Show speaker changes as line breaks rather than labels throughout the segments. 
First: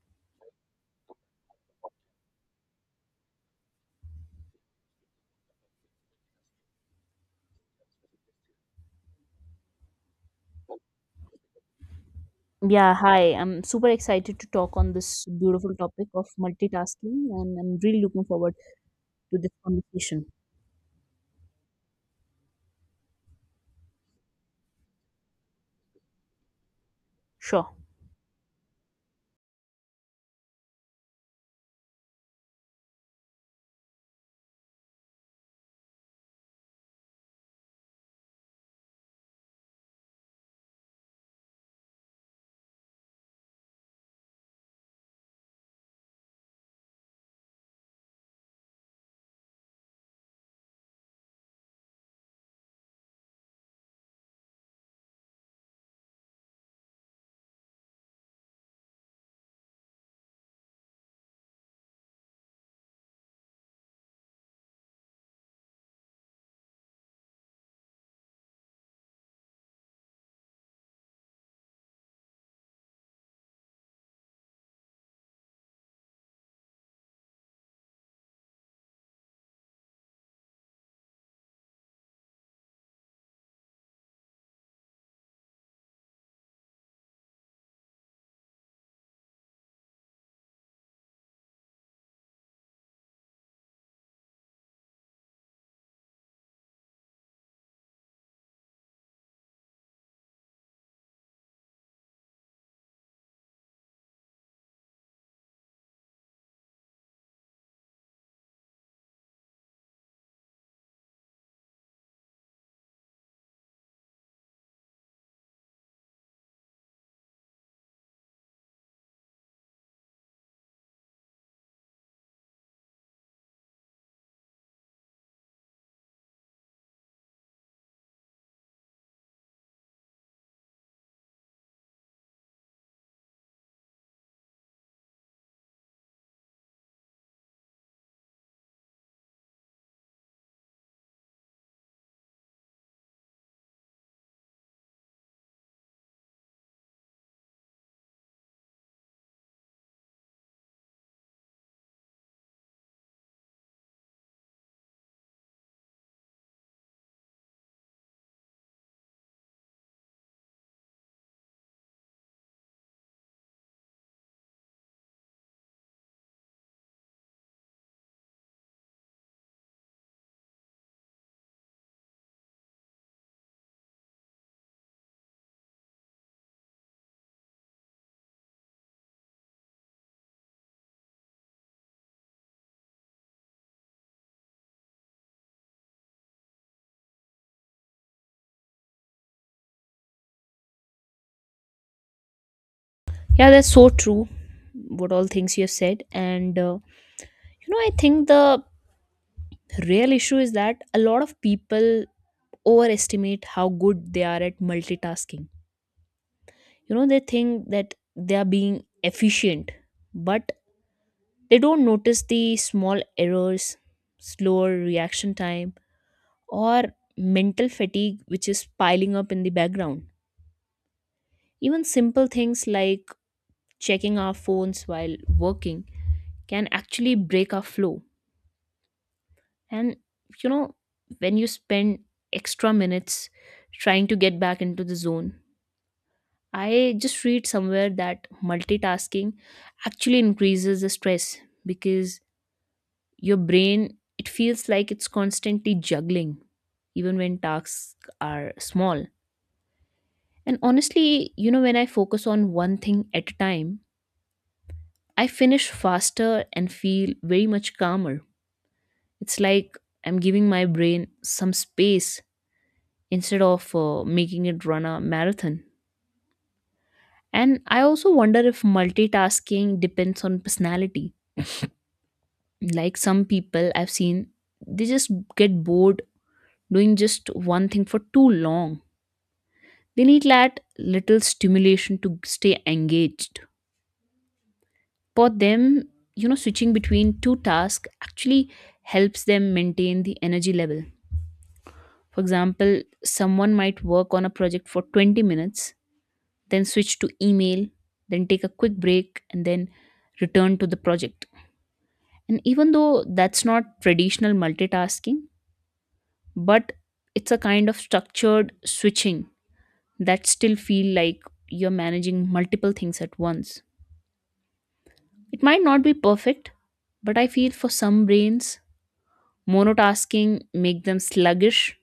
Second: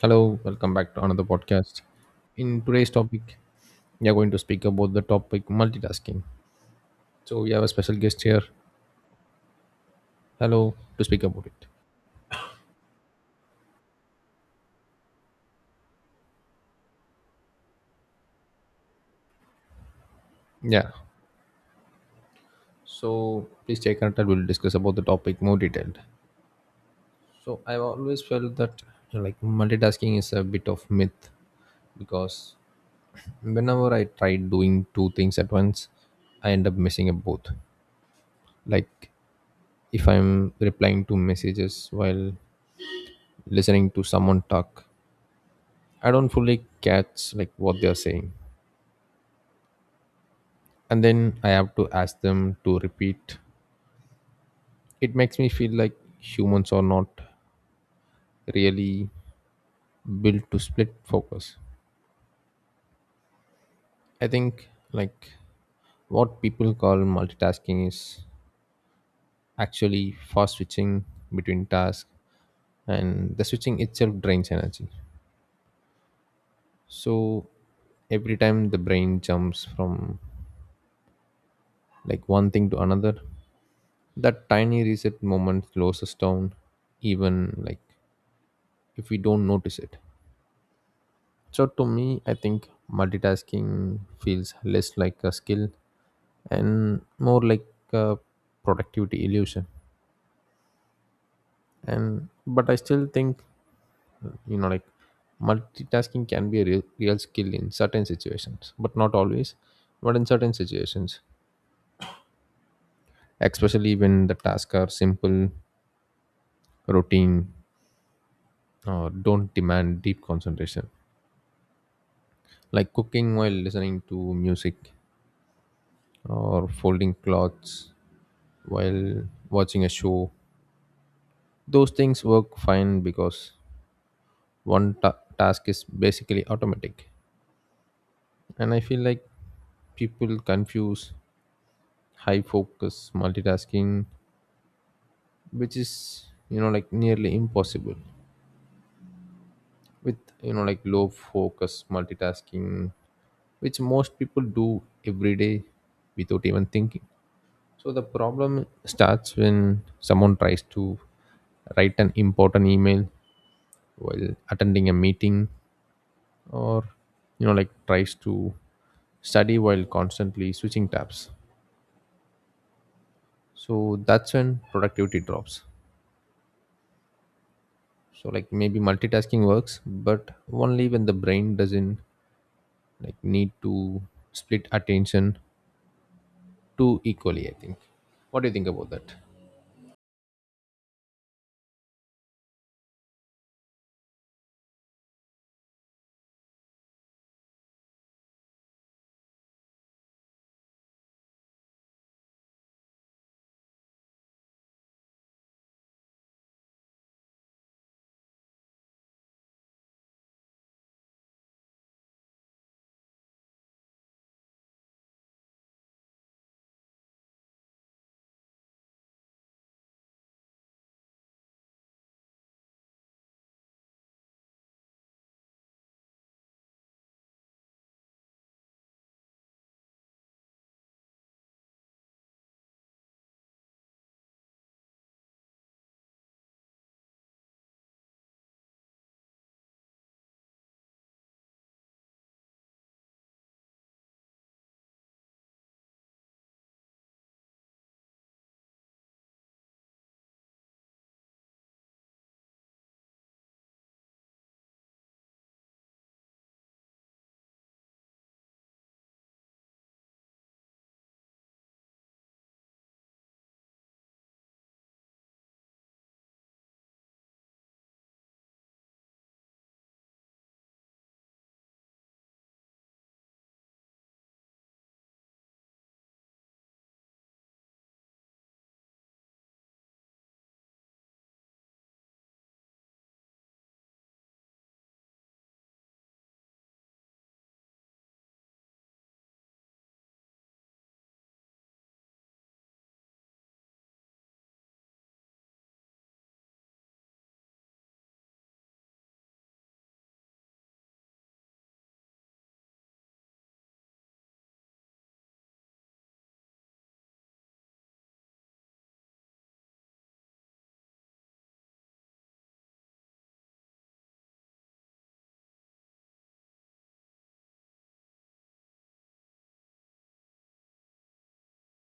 Hello, welcome back to another podcast. In today's topic, we are going to speak about the topic multitasking. So we have a special guest here. Hello to speak about it.
Yeah, hi. I'm super excited to talk on this beautiful topic of multitasking, and I'm really looking forward to this conversation.
Yeah. So please stay connected. We'll discuss about the topic more detailed. So
Sure.
I've always felt that multitasking is a bit of myth because whenever I try doing two things at once, I end up messing up both. Like if I'm replying to messages while listening to someone talk, I don't fully catch what they're saying. And then I have to ask them to repeat. It makes me feel like humans are not really built to split focus. I think what people call multitasking is actually fast switching between tasks, and the switching itself drains energy. So every time the brain jumps from one thing to another, that tiny reset moment slows us down even if we don't notice it. So, to me, I think multitasking feels less like a skill and more like a productivity illusion. And but I still think you know, like multitasking can be a real, real skill in certain situations, but not always, but in certain situations, especially when the tasks are simple, routine, or don't demand deep concentration, like cooking while listening to music or folding clothes while watching a show. Those things work fine because task is basically automatic. And I feel like people confuse high focus multitasking, which is, nearly impossible, with, low focus multitasking, which most people do every day without even thinking. So the problem starts when someone tries to write an important email while attending a meeting, or tries to study while constantly switching tabs. So that's when productivity drops. So maybe multitasking works, but only when the brain doesn't need to split attention too equally. I think, what do you think about that?
Yeah, that's so true. What all things you have said, and you know, I think the real issue is that a lot of people overestimate how good they are at multitasking. You know, they think that they are being efficient, but they don't notice the small errors, slower reaction time or mental fatigue which is piling up in the background. Even simple things like checking our phones while working can actually break our flow. And you know, when you spend extra minutes trying to get back into the zone, I just read somewhere that multitasking actually increases the stress because your brain it feels like it's constantly juggling even when tasks are small. And honestly, you know, when I focus on one thing at a time, I finish faster and feel very much calmer. It's like I'm giving my brain some space instead of making it run a marathon. And I also wonder if multitasking depends on personality. Like some people I've seen, they just get bored doing just one thing for too long. They need that little stimulation to stay engaged. For them, you know, switching between two tasks actually helps them maintain the energy level. For example, someone might work on a project for 20 minutes, then switch to email, then take a quick break, and then return to the project. And even though that's not traditional multitasking, but it's a kind of structured switching that still feel like you're managing multiple things at once. It might not be perfect, but I feel for some brains monotasking make them sluggish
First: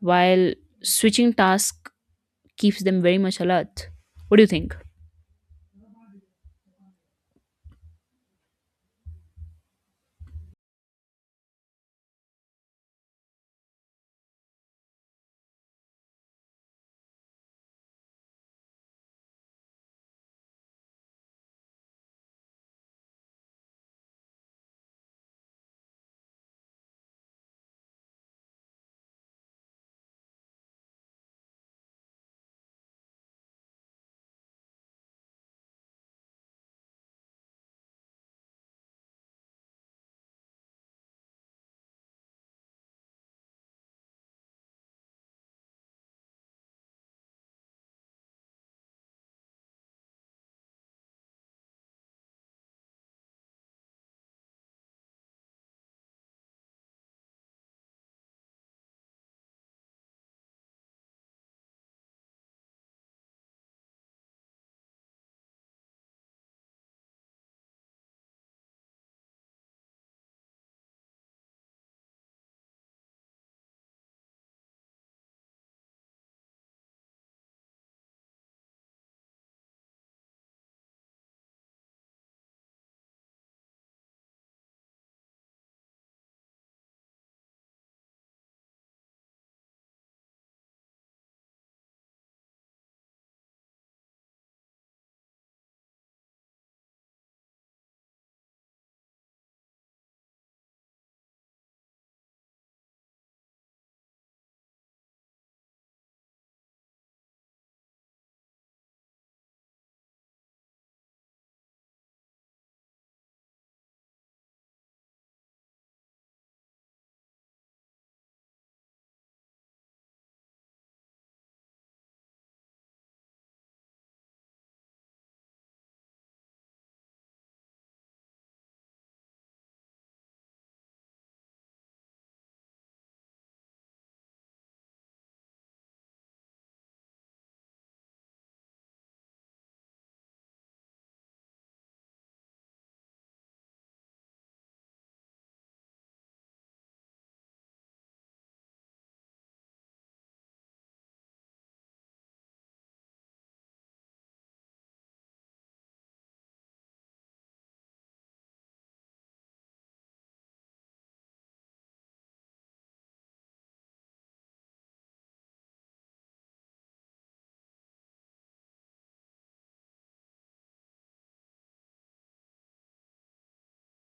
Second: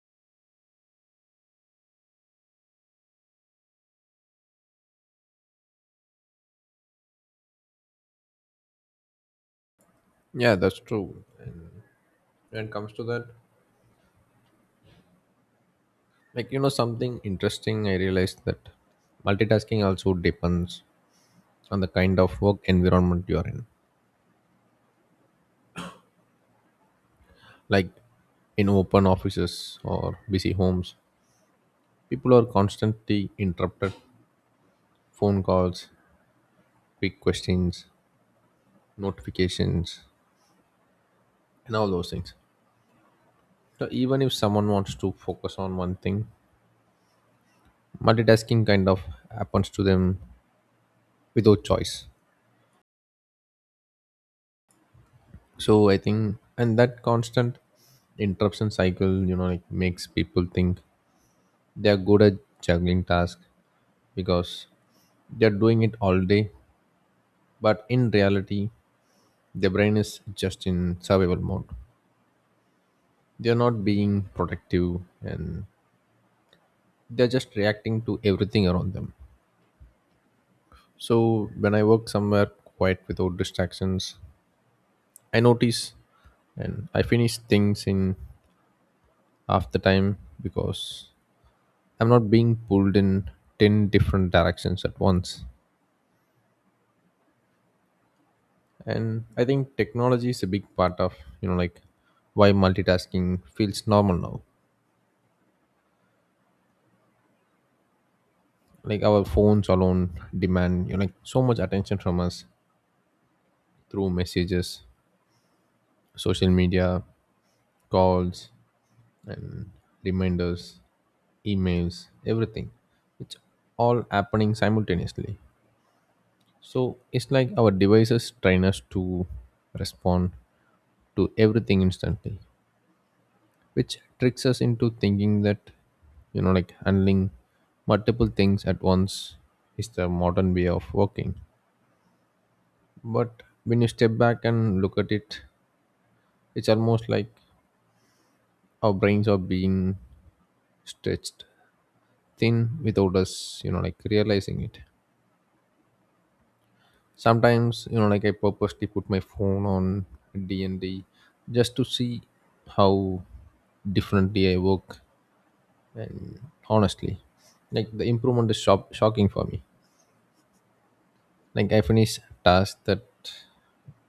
while switching task keeps them very much alert. What do you think?
Yeah, that's true. When it comes to that, something interesting I realized, that multitasking also depends on the kind of work environment you are in. Like in open offices or busy homes, people are constantly interrupted: phone calls, quick questions, notifications, and all those things. So even if someone wants to focus on one thing, multitasking kind of happens to them without choice. So I think, and that constant interruption cycle, makes people think they are good at juggling tasks because they're doing it all day. But in reality, their brain is just in survival mode. They're not being protective, and they're just reacting to everything around them. So when I work somewhere quiet without distractions, I notice, and I finish things in half the time because I'm not being pulled in 10 different directions at once. And I think technology is a big part of you know like why multitasking feels normal now. Like, our phones alone demand so much attention from us, through messages, social media, calls, and reminders, emails, everything. It's all happening simultaneously. So it's like our devices train us to respond to everything instantly, which tricks us into thinking that, handling multiple things at once is the modern way of working. But when you step back and look at it, it's almost like our brains are being stretched thin without us, realizing it. Sometimes, I purposely put my phone on D and D just to see how differently I work. And honestly, the improvement is shocking for me. Like, I finish tasks that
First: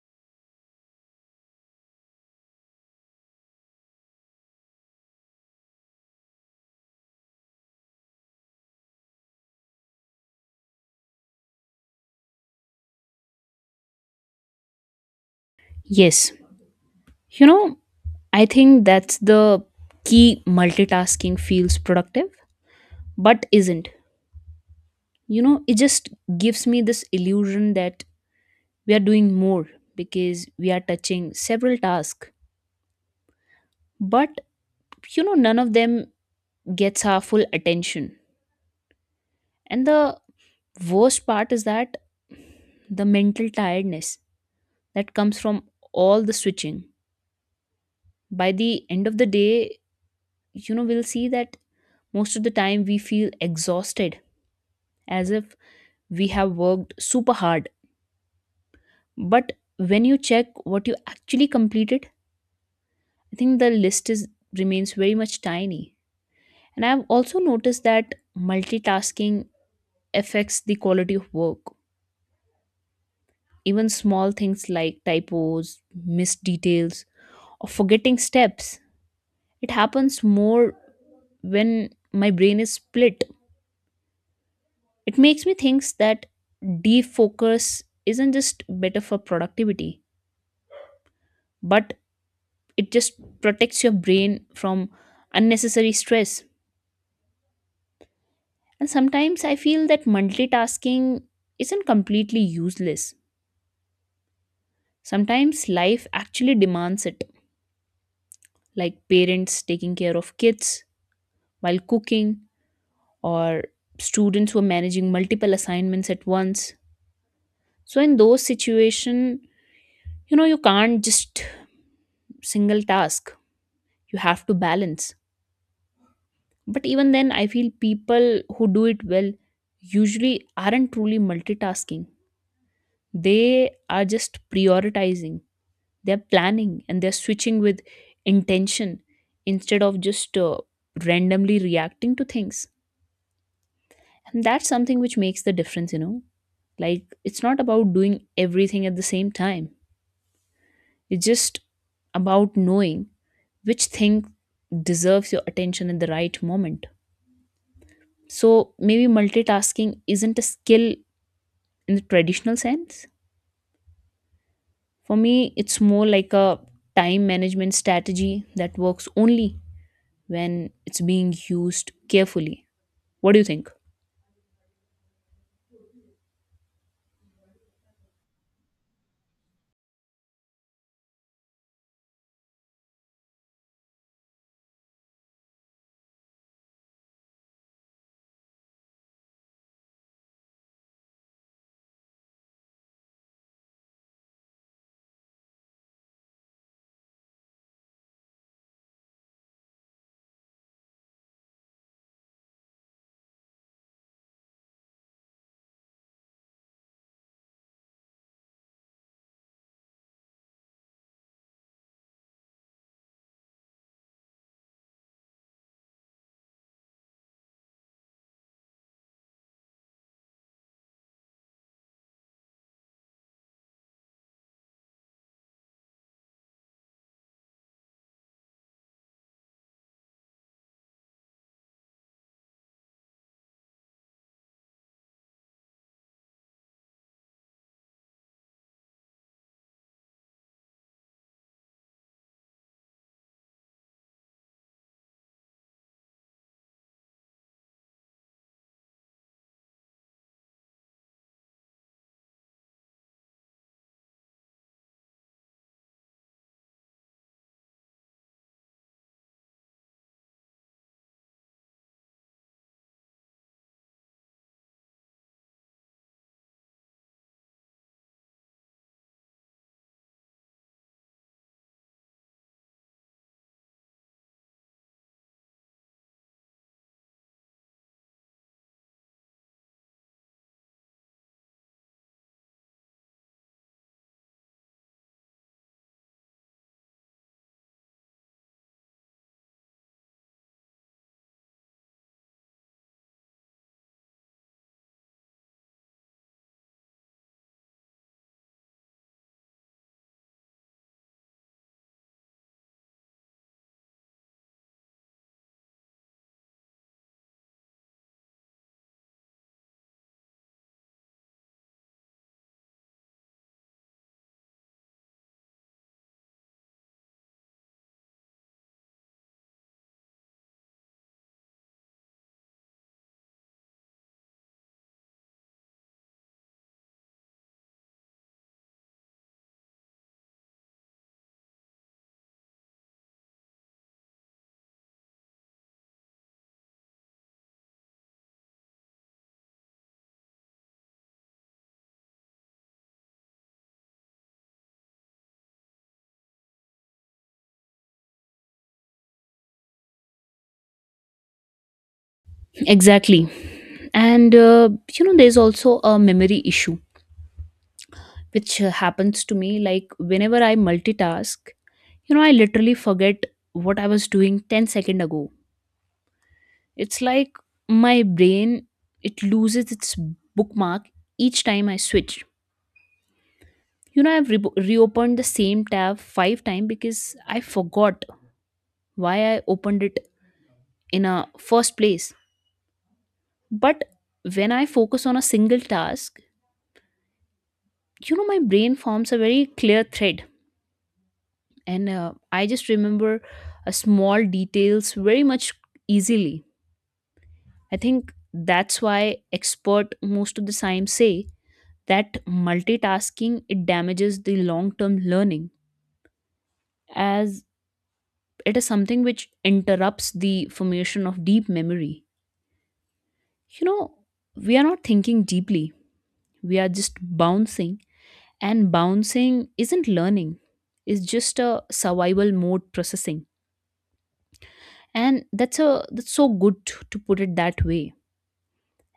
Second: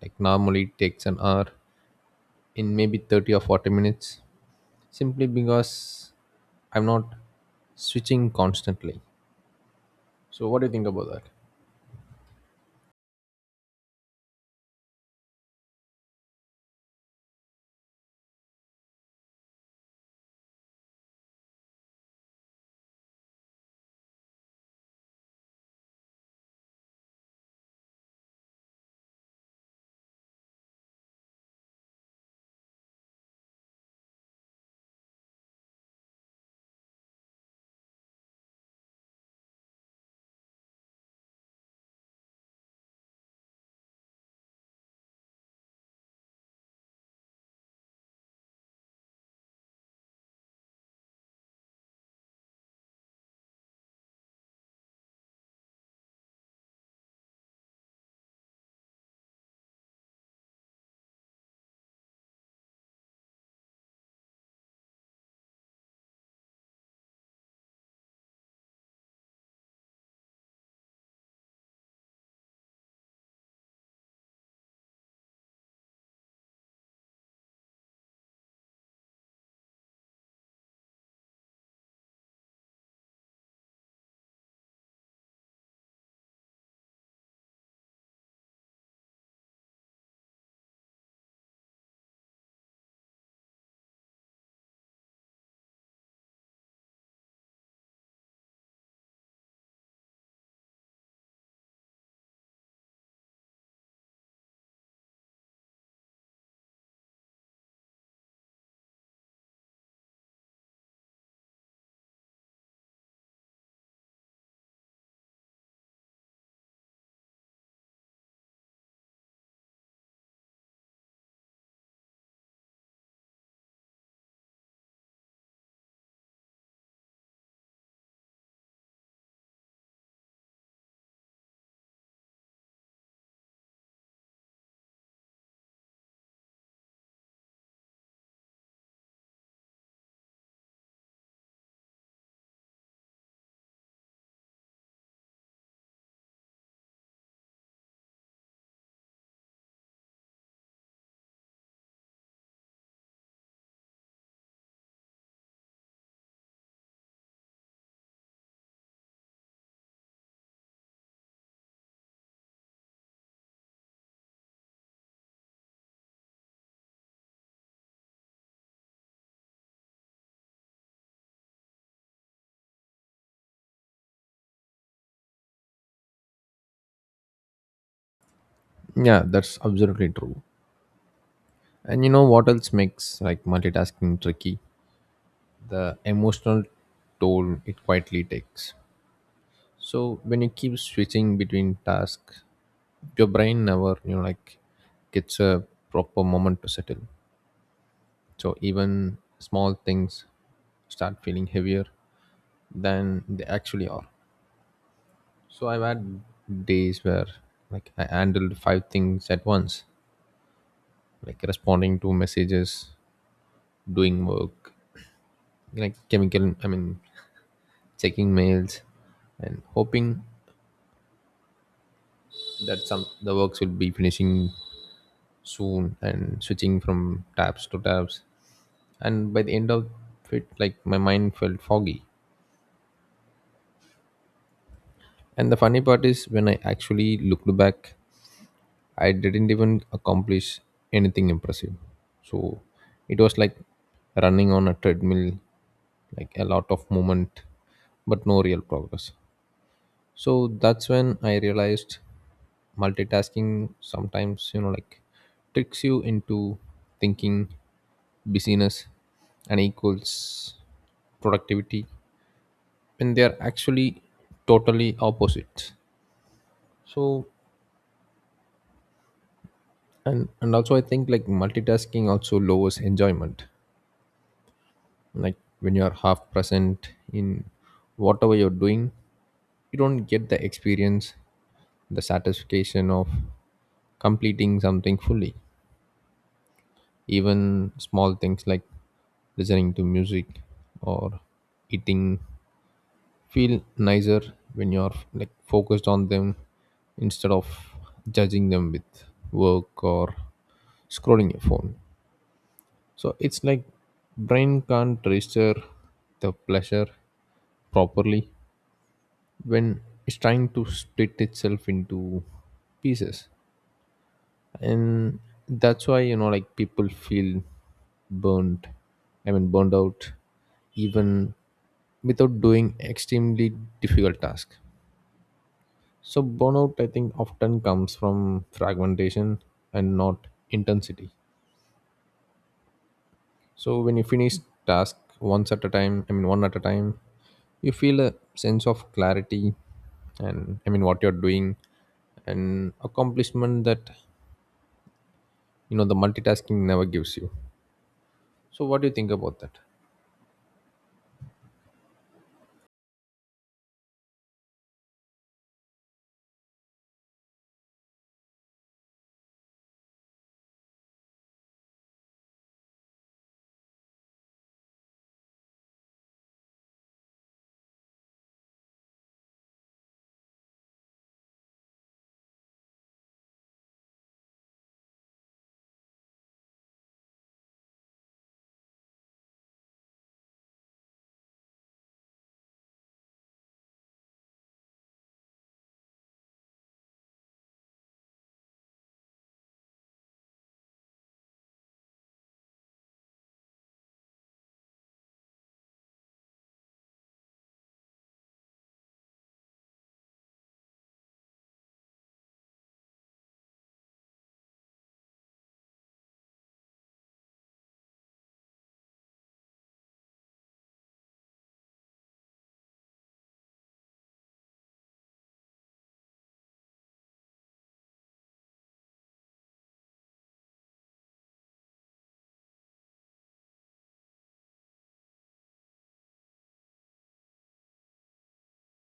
normally takes an hour in maybe 30 or 40 minutes simply because I'm not switching constantly. So what do you think about that?
Yes. You know, I think that's the key. Multitasking feels productive but isn't. You know, it just gives me this illusion that we are doing more because we are touching several tasks, but you know, none of them gets our full attention. And the worst part is that the mental tiredness that comes from all the switching. By the end of the day, you know, we'll see that most of the time we feel exhausted as if we have worked super hard. But when you check what you actually completed, I think the list is remains very much tiny. And I've also noticed that multitasking affects the quality of work. Even small things like typos, missed details, or forgetting steps. It happens more when my brain is split. It makes me think that defocus isn't just better for productivity, but it just protects your brain from unnecessary stress. And sometimes I feel that multitasking isn't completely useless. Sometimes life actually demands it, like parents taking care of kids while cooking, or students who are managing multiple assignments at once. So in those situations, you know, you can't just single task, you have to balance. But even then I feel people who do it well usually aren't truly multitasking. They are just prioritizing. They're planning and they're switching with intention instead of just randomly reacting to things. And that's something which makes the difference, you know, like it's not about doing everything at the same time. It's just about knowing which thing deserves your attention at the right moment. So maybe multitasking isn't a skill in the traditional sense. For me, it's more like a time management strategy that works only when it's being used carefully. What do you think?
Yeah, that's absolutely true. And you know what else makes multitasking tricky? The emotional toll it quietly takes. So when you keep switching between tasks, your brain never gets a proper moment to settle. So even small things start feeling heavier than they actually are. So I've had days where I handled 5 things at once, like responding to messages, doing work, like chemical I mean checking mails, and hoping that some the works will be finishing soon, and switching from tabs to tabs. And by the end of it, my mind felt foggy. And the funny part is, when I actually looked back, I didn't even accomplish anything impressive. So it was like running on a treadmill, like a lot of movement but no real progress. So that's when I realized multitasking sometimes tricks you into thinking busyness and equals productivity when they are actually totally opposites. So and and also I think multitasking also lowers enjoyment. Like, when you are half present in whatever you're doing, you don't get the experience, the satisfaction of completing something fully. Even small things like listening to music or eating feel nicer when you're focused on them instead of judging them with work or scrolling your phone. So it's like brain can't register the pleasure properly when it's trying to split itself into pieces. And that's why people feel burnt I mean burned out, even without doing extremely difficult task. So burnout, I think, often comes from fragmentation and not intensity. So when you finish task once at a time I mean one at a time, you feel a sense of clarity and, I mean, what you're doing, and accomplishment that the multitasking never gives you. So what do you think about that?
Exactly. And you know, there's also a memory issue, which happens to me like whenever I multitask, you know, I literally forget what I was doing 10 seconds ago. It's like my brain, it loses its bookmark each time I switch. You know, I've reopened the same tab five times because I forgot why I opened it in a first place. But when I focus on a single task, you know, my brain forms a very clear thread, and I just remember a small details very much easily. I think that's why expert most of the time say that multitasking it damages the long-term learning, as it is something which interrupts the formation of deep memory. You know, we are not thinking deeply. We are just bouncing. And bouncing isn't learning. It's just a survival mode processing. And that's a that's so good to put it that way.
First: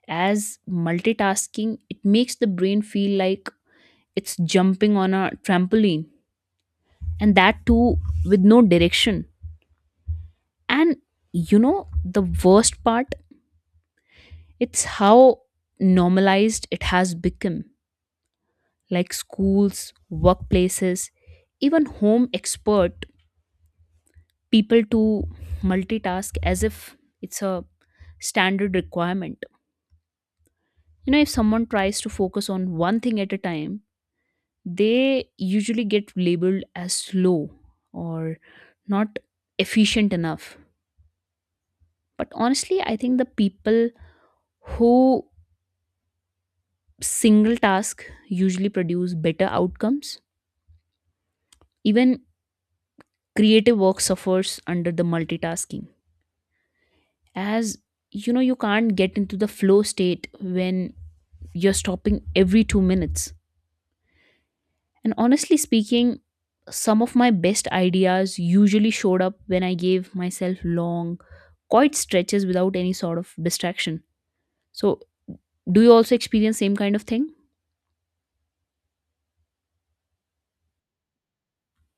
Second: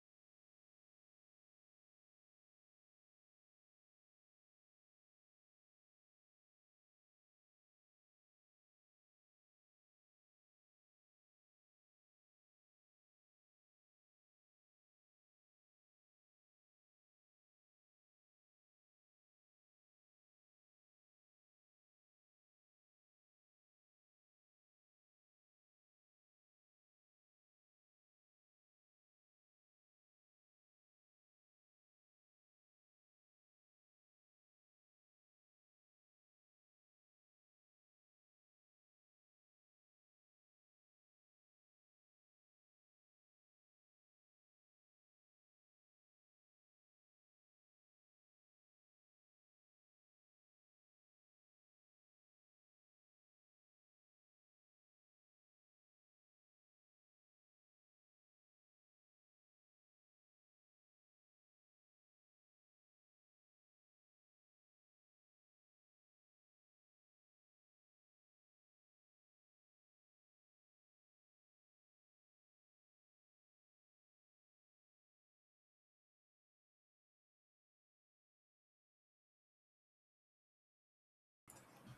As multitasking, it makes the brain feel like it's jumping on a trampoline. And that too with no direction. And you know, the worst part, it's how normalized it has become, like schools, workplaces, even home expert people to multitask as if it's a standard requirement. You know, if someone tries to focus on one thing at a time, they usually get labeled as slow or not efficient enough. But honestly, I think the people who single task usually produce better outcomes. Even creative work suffers under the multitasking, as you know you can't get into the flow state when you're stopping every 2 minutes. And honestly speaking, some of my best ideas usually showed up when I gave myself long quiet stretches without any sort of distraction. So do you also experience same kind of thing?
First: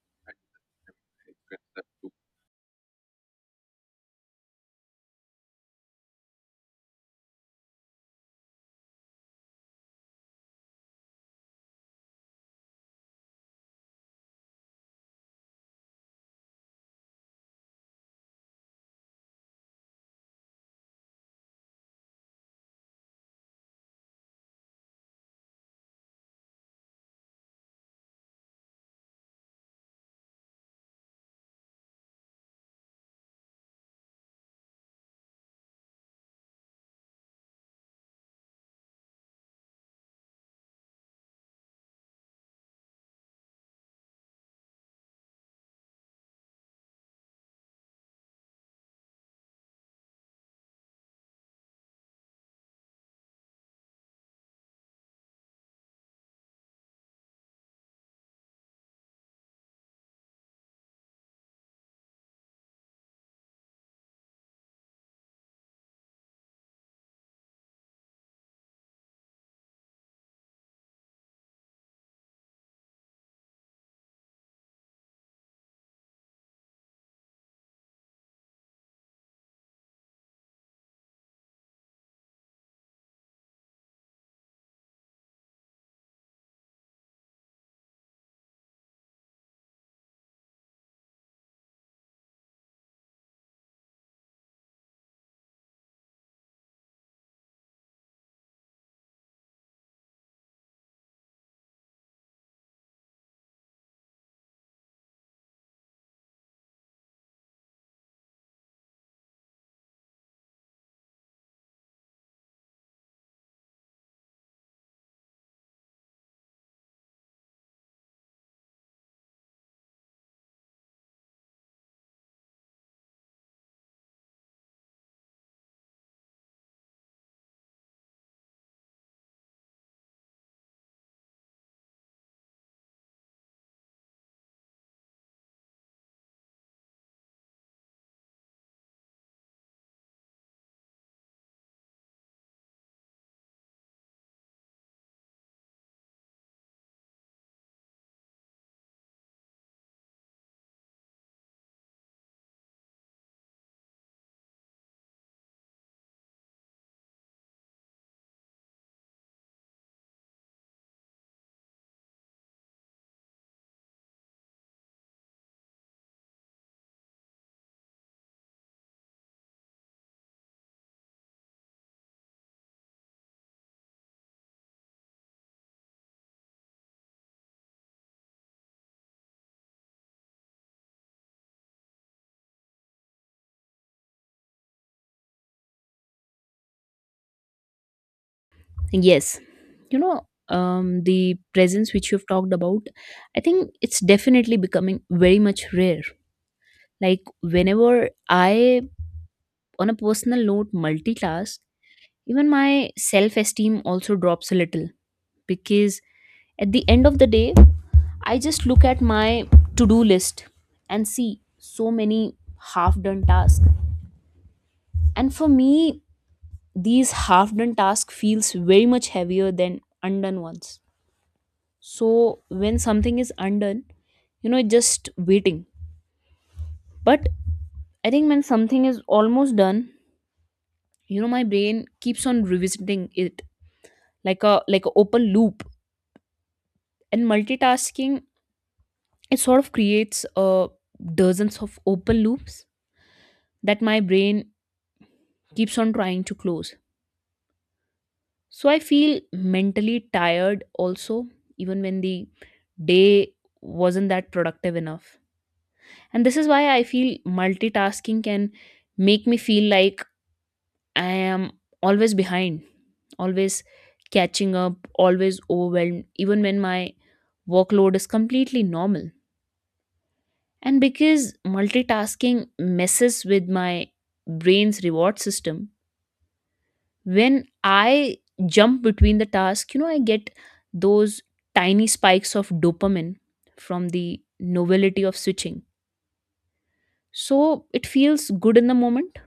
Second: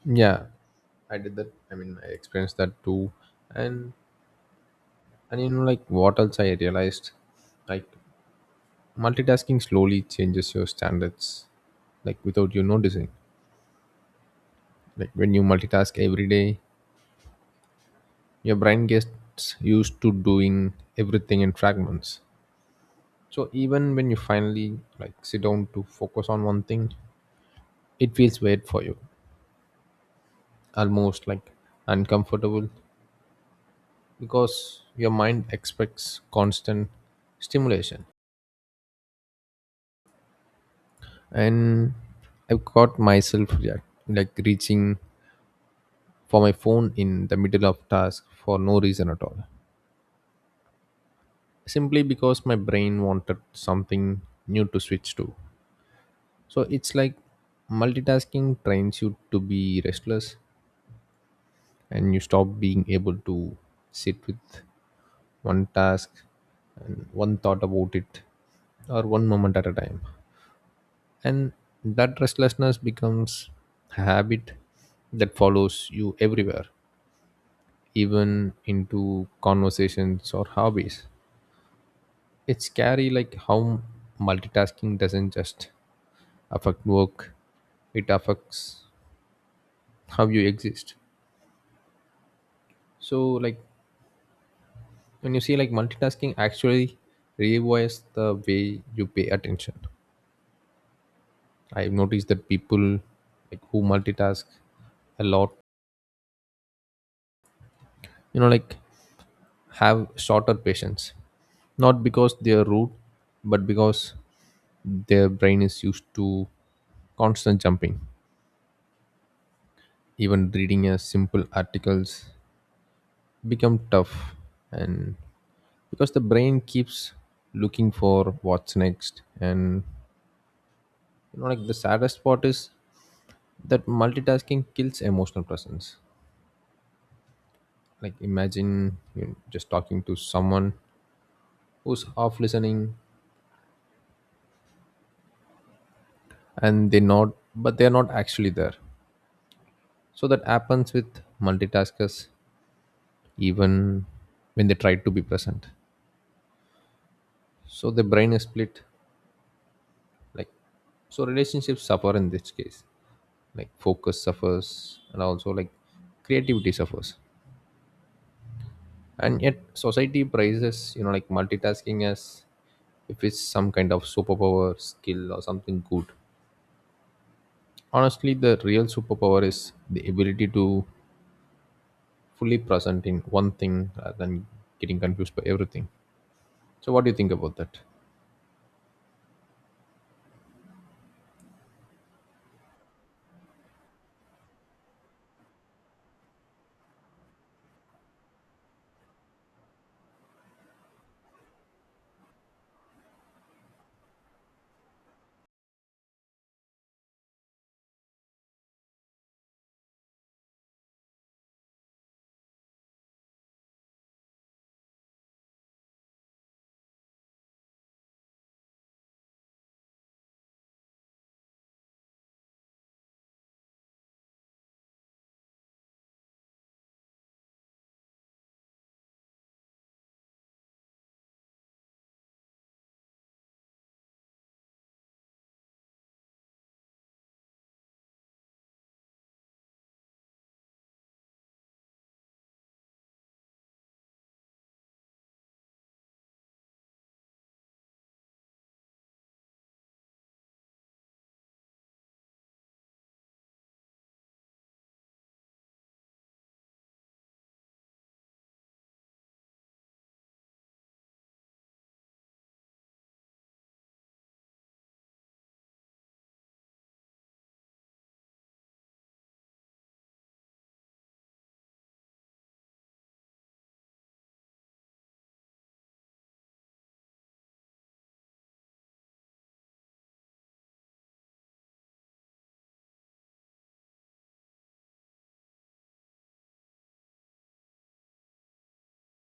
Yeah, I did that. I mean, I experienced that too. And and what else I realized, like multitasking slowly changes your standards, like without you noticing. Like, when you multitask every day, your brain gets used to doing everything in fragments. So even when you finally sit down to focus on one thing, it feels weird for you, almost like uncomfortable, because your mind expects constant stimulation. And I've caught myself react, like reaching for my phone in the middle of task for no reason at all, simply because my brain wanted something new to switch to. So it's like multitasking trains you to be restless, and you stop being able to sit with one task and one thought about it, or one moment at a time. And that restlessness becomes a habit that follows you everywhere, even into conversations or hobbies. It's scary how multitasking doesn't just affect work, it affects how you exist. So when you see multitasking actually rewires the way you pay attention. I've noticed that people who multitask a lot, you know, like have shorter patience, not because they are rude, but because their brain is used to constant jumping. Even reading a simple articles become tough, and because the brain keeps looking for what's next. And the saddest part is that multitasking kills emotional presence. Like, imagine you just talking to someone who's half listening, and they're not actually there. So that happens with multitaskers even when they try to be present. So the brain is split. Like so relationships suffer in this case. Like, focus suffers, and also creativity suffers. And yet society praises, multitasking as if it's some kind of superpower, skill, or something good. Honestly, the real superpower is the ability to fully present in one thing rather than getting confused by everything. So what do you think about that?
Yes. You know, the presence which you've talked about, I think it's definitely becoming very much rare. Like whenever I, on a personal note, multitask, even my self esteem also drops a little, because at the end of the day, I just look at my to do list and see so many half done tasks. And for me, these half done tasks feels very much heavier than undone ones. So when something is undone, you know, it's just waiting. But I think when something is almost done, you know, my brain keeps on revisiting it like a open loop. And multitasking, it sort of creates dozens of open loops that my brain keeps on trying to close. So I feel mentally tired also, even when the day wasn't that productive enough. And this is why I feel multitasking can make me feel like I am always behind, always catching up, always overwhelmed, even when my workload is completely normal. And because multitasking messes with my brain's reward system, when I jump between the tasks, you know, I get those tiny spikes of dopamine from the novelty of switching. So it feels good in the moment,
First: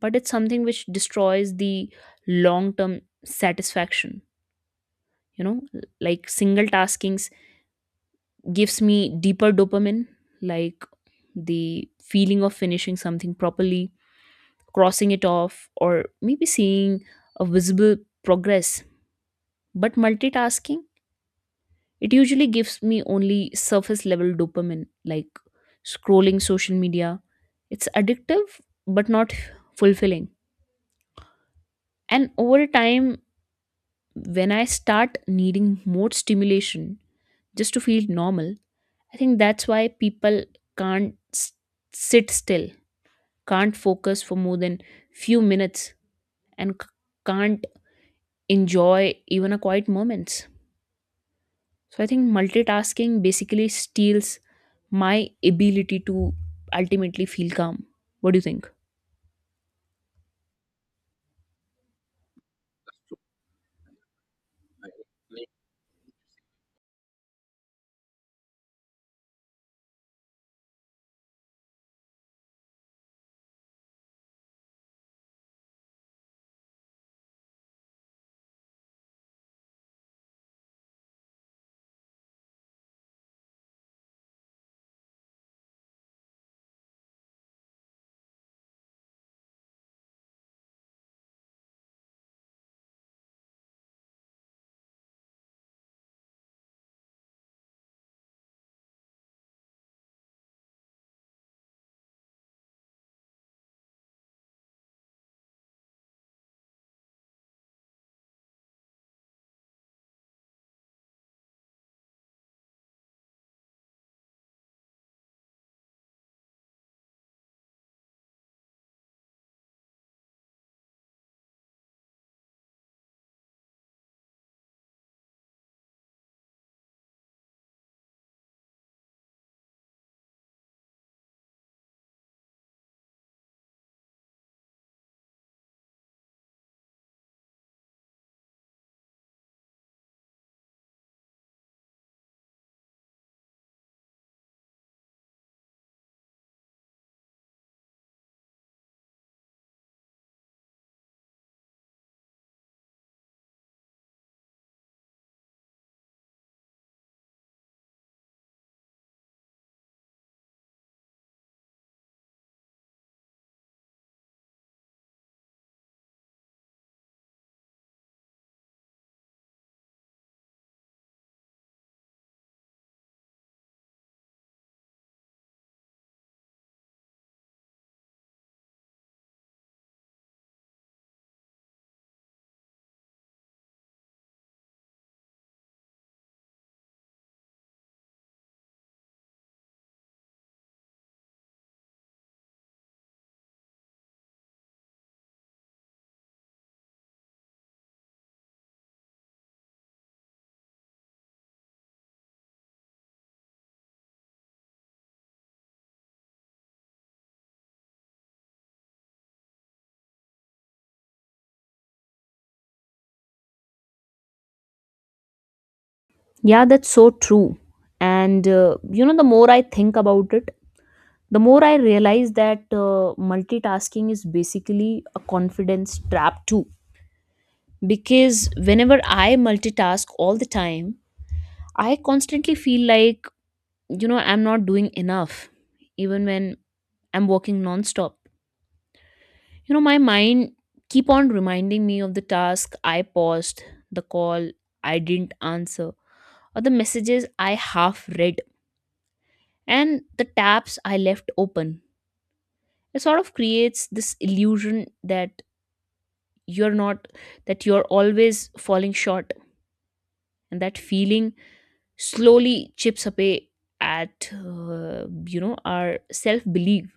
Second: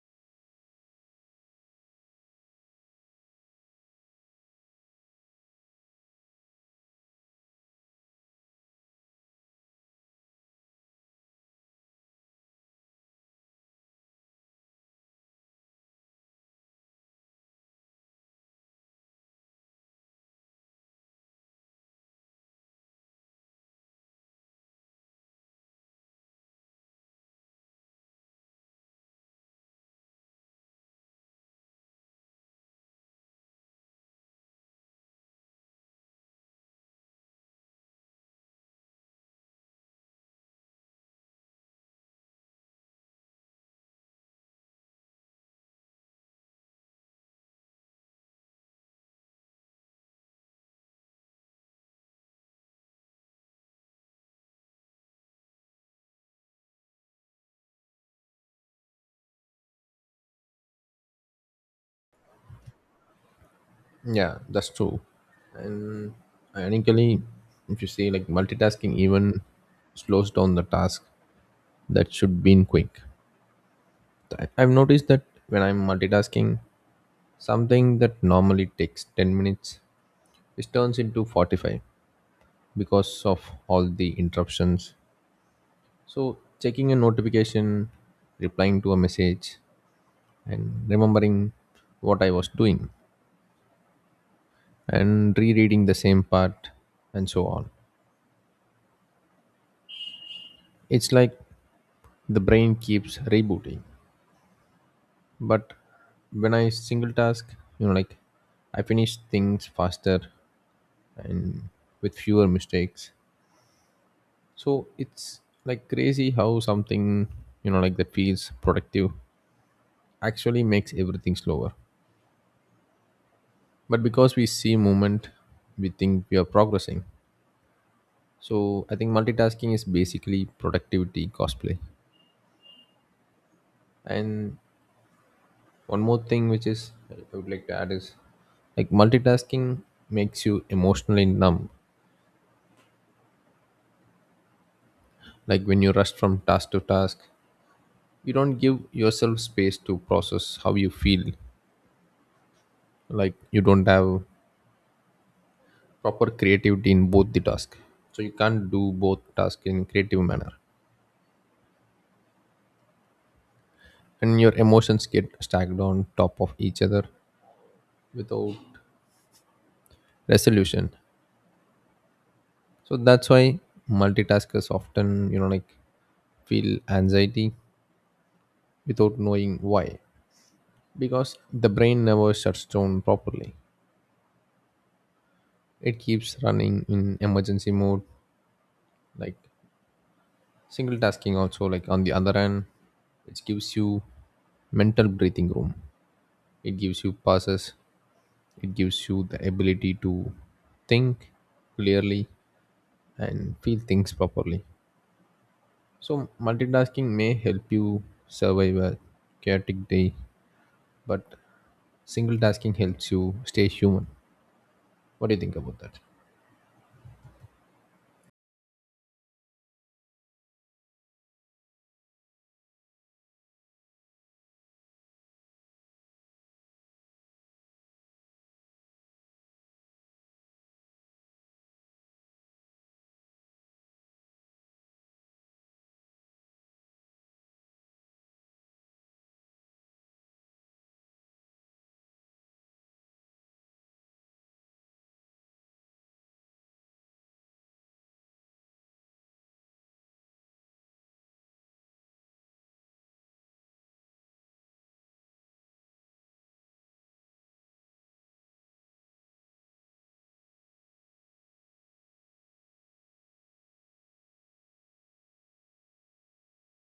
but it's something which destroys the long term satisfaction. You know, like single taskings gives me deeper dopamine, like the feeling of finishing something properly, crossing it off, or maybe seeing a visible progress. But multitasking, it usually gives me only surface level dopamine, like scrolling social media. It's addictive, but not fulfilling. And over time, when I start needing more stimulation just to feel normal, I think that's why people can't s- sit still, can't focus for more than few minutes, and can't enjoy even a quiet moments. So I think multitasking basically steals my ability to ultimately feel calm. What do you think?
Yeah, that's true. And ironically, if you see multitasking even slows down the task that should be in quick. I've noticed that when I'm multitasking, something that normally takes 10 minutes, it turns into 45 because of all the interruptions. So checking a notification, replying to a message, and remembering what I was doing, and rereading the same part, and so on. It's like the brain keeps rebooting. But when I single task, you know, like I finish things faster and with fewer mistakes. So it's like crazy how something, that feels productive actually makes everything slower. But because we see movement, we think we are progressing. So I think multitasking is basically productivity cosplay. And one more thing which is I would like to add is multitasking makes you emotionally numb. Like, when you rush from task to task, you don't give yourself space to process how you feel. Like, you don't have proper creativity in both the task, so you can't do both tasks in creative manner, and your emotions get stacked on top of each other without resolution. So that's why multitaskers often feel anxiety without knowing why, because the brain never shuts down properly. It keeps running in emergency mode. Like, single tasking also, on the other hand, it gives you mental breathing room, it gives you pauses, it gives you the ability to think clearly and feel things properly. So multitasking may help you survive a chaotic day, but single tasking helps you stay human. What do you think about that?
Yeah, that's so true. And you know, the more I think about it, the more I realize that multitasking is basically a confidence trap too. Because whenever I multitask all the time, I constantly feel like, you know, I'm not doing enough, even when I'm working nonstop. You know, my mind keep on reminding me of the task I paused, the call I didn't answer, or the messages I half read, and the tabs I left open. It sort of creates this illusion that you're not that you're always falling short, and that feeling slowly chips away at you know our self belief.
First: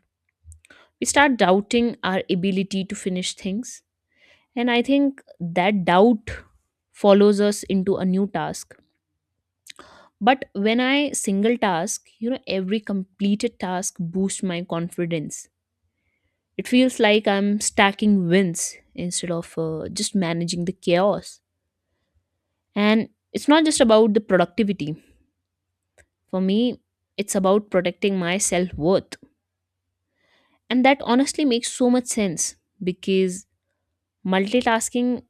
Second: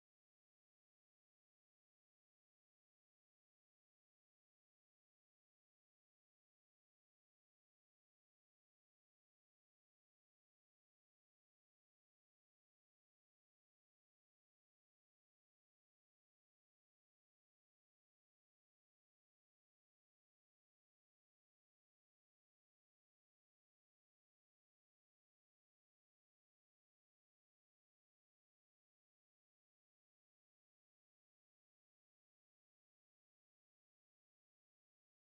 We start doubting our ability to finish things. And I think that doubt follows us into a new task. But when I single task, you know, every completed task boosts my confidence. It feels like I'm stacking wins instead of just managing the chaos. And it's not just about the productivity. For me, it's about protecting my self worth. And that honestly makes so much sense because multitasking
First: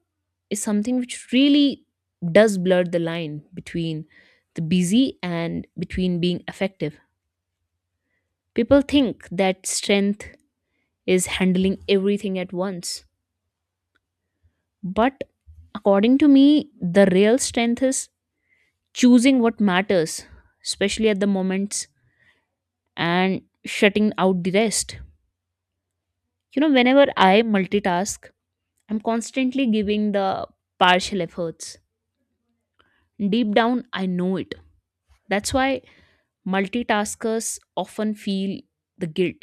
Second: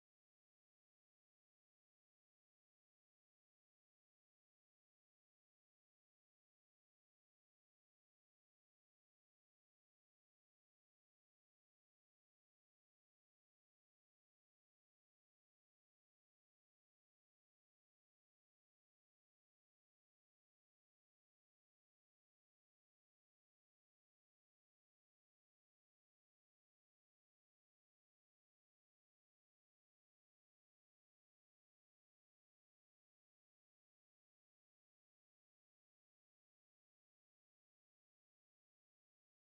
is something which really does blur the line between the busy and between being effective. People think that strength is handling everything at once. But according to me, the real strength is choosing what matters, especially at the moments, and shutting out the rest. You know, whenever I multitask, I'm constantly giving the partial efforts. Deep down, I know it. That's why multitaskers often feel the guilt,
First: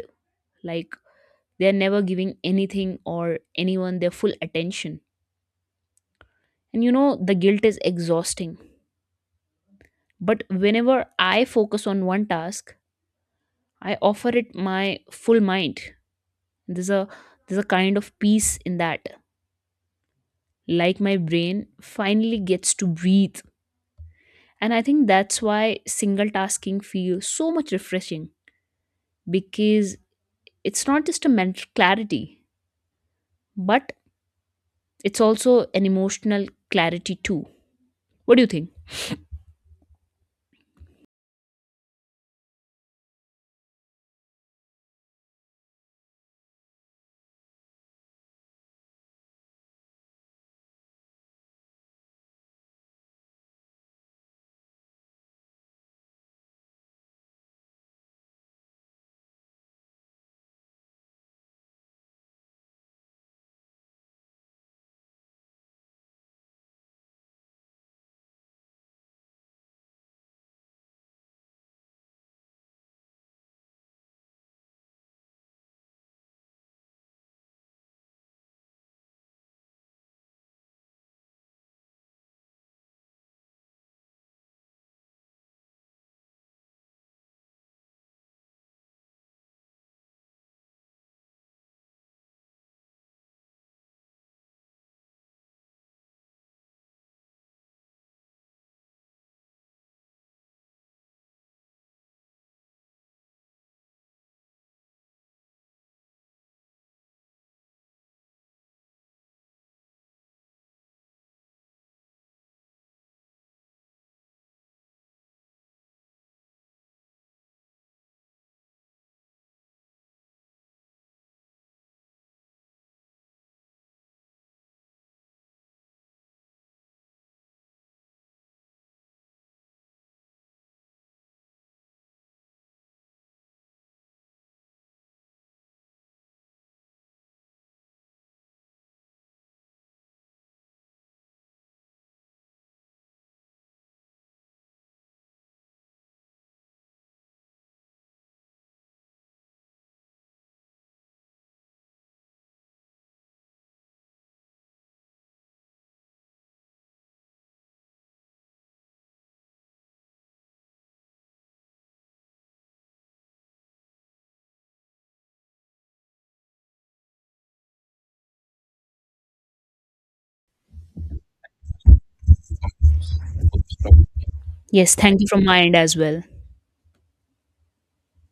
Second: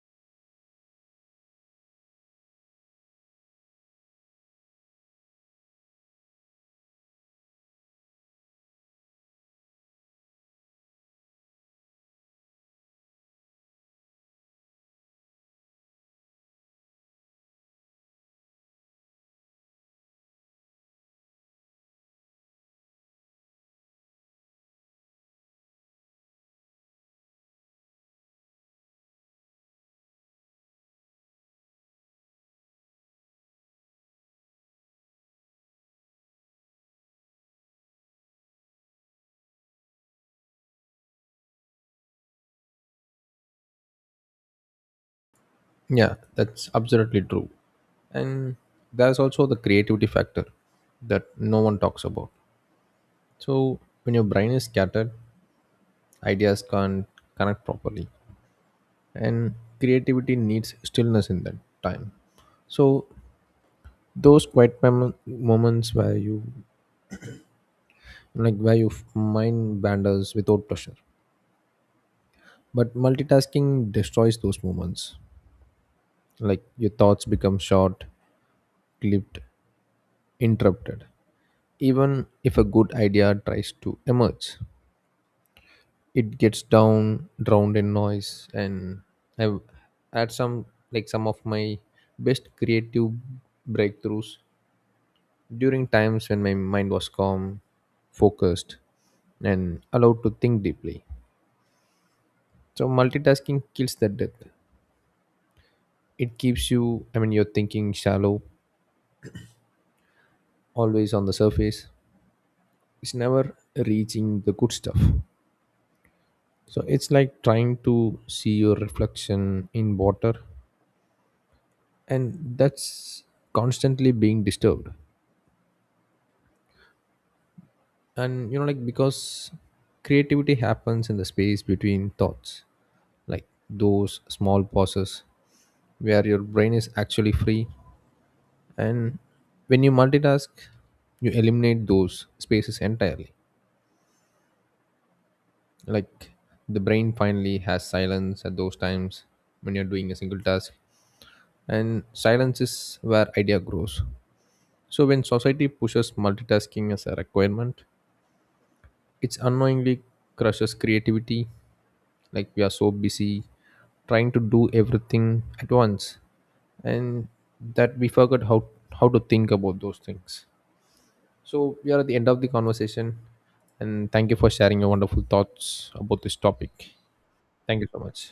like they're never giving anything or anyone their full attention. And you know, the guilt is exhausting. But whenever I focus on one task, I offer it my full mind. There's a there's a kind of peace in that. Like my brain finally gets to breathe. And I think that's why single tasking feels so much refreshing, because it's not just a mental clarity, but it's also an emotional clarity too. What do you think?
Yeah, that's absolutely true. And there's also the creativity factor that no one talks about. So, when your brain is scattered, ideas can't connect properly. And creativity needs stillness in that time. So, those moments where you where your mind wanders without pressure. But multitasking destroys those moments. Like, your thoughts become short, clipped, interrupted. Even if a good idea tries to emerge, it gets down drowned in noise. And I've had some like some of my best creative breakthroughs during times when my mind was calm, focused, and allowed to think deeply. So multitasking kills the depth. It keeps you, you're thinking shallow, always on the surface. It's never reaching the good stuff. So it's like trying to see your reflection in water, and that's constantly being disturbed. And because creativity happens in the space between thoughts, like those small pauses where your brain is actually free. And when you multitask, you eliminate those spaces entirely. Like, the brain finally has silence at those times when you're doing a single task, and silence is where idea grows. So when society pushes multitasking as a requirement, it unknowingly crushes creativity. Like, we are so busy trying to do everything at once, and that we forgot how to think about those things. So we are at the end of the conversation, and thank you for sharing your
Yes, thank
wonderful
you from my end
thoughts
as
about
well.
this topic. Thank you so much.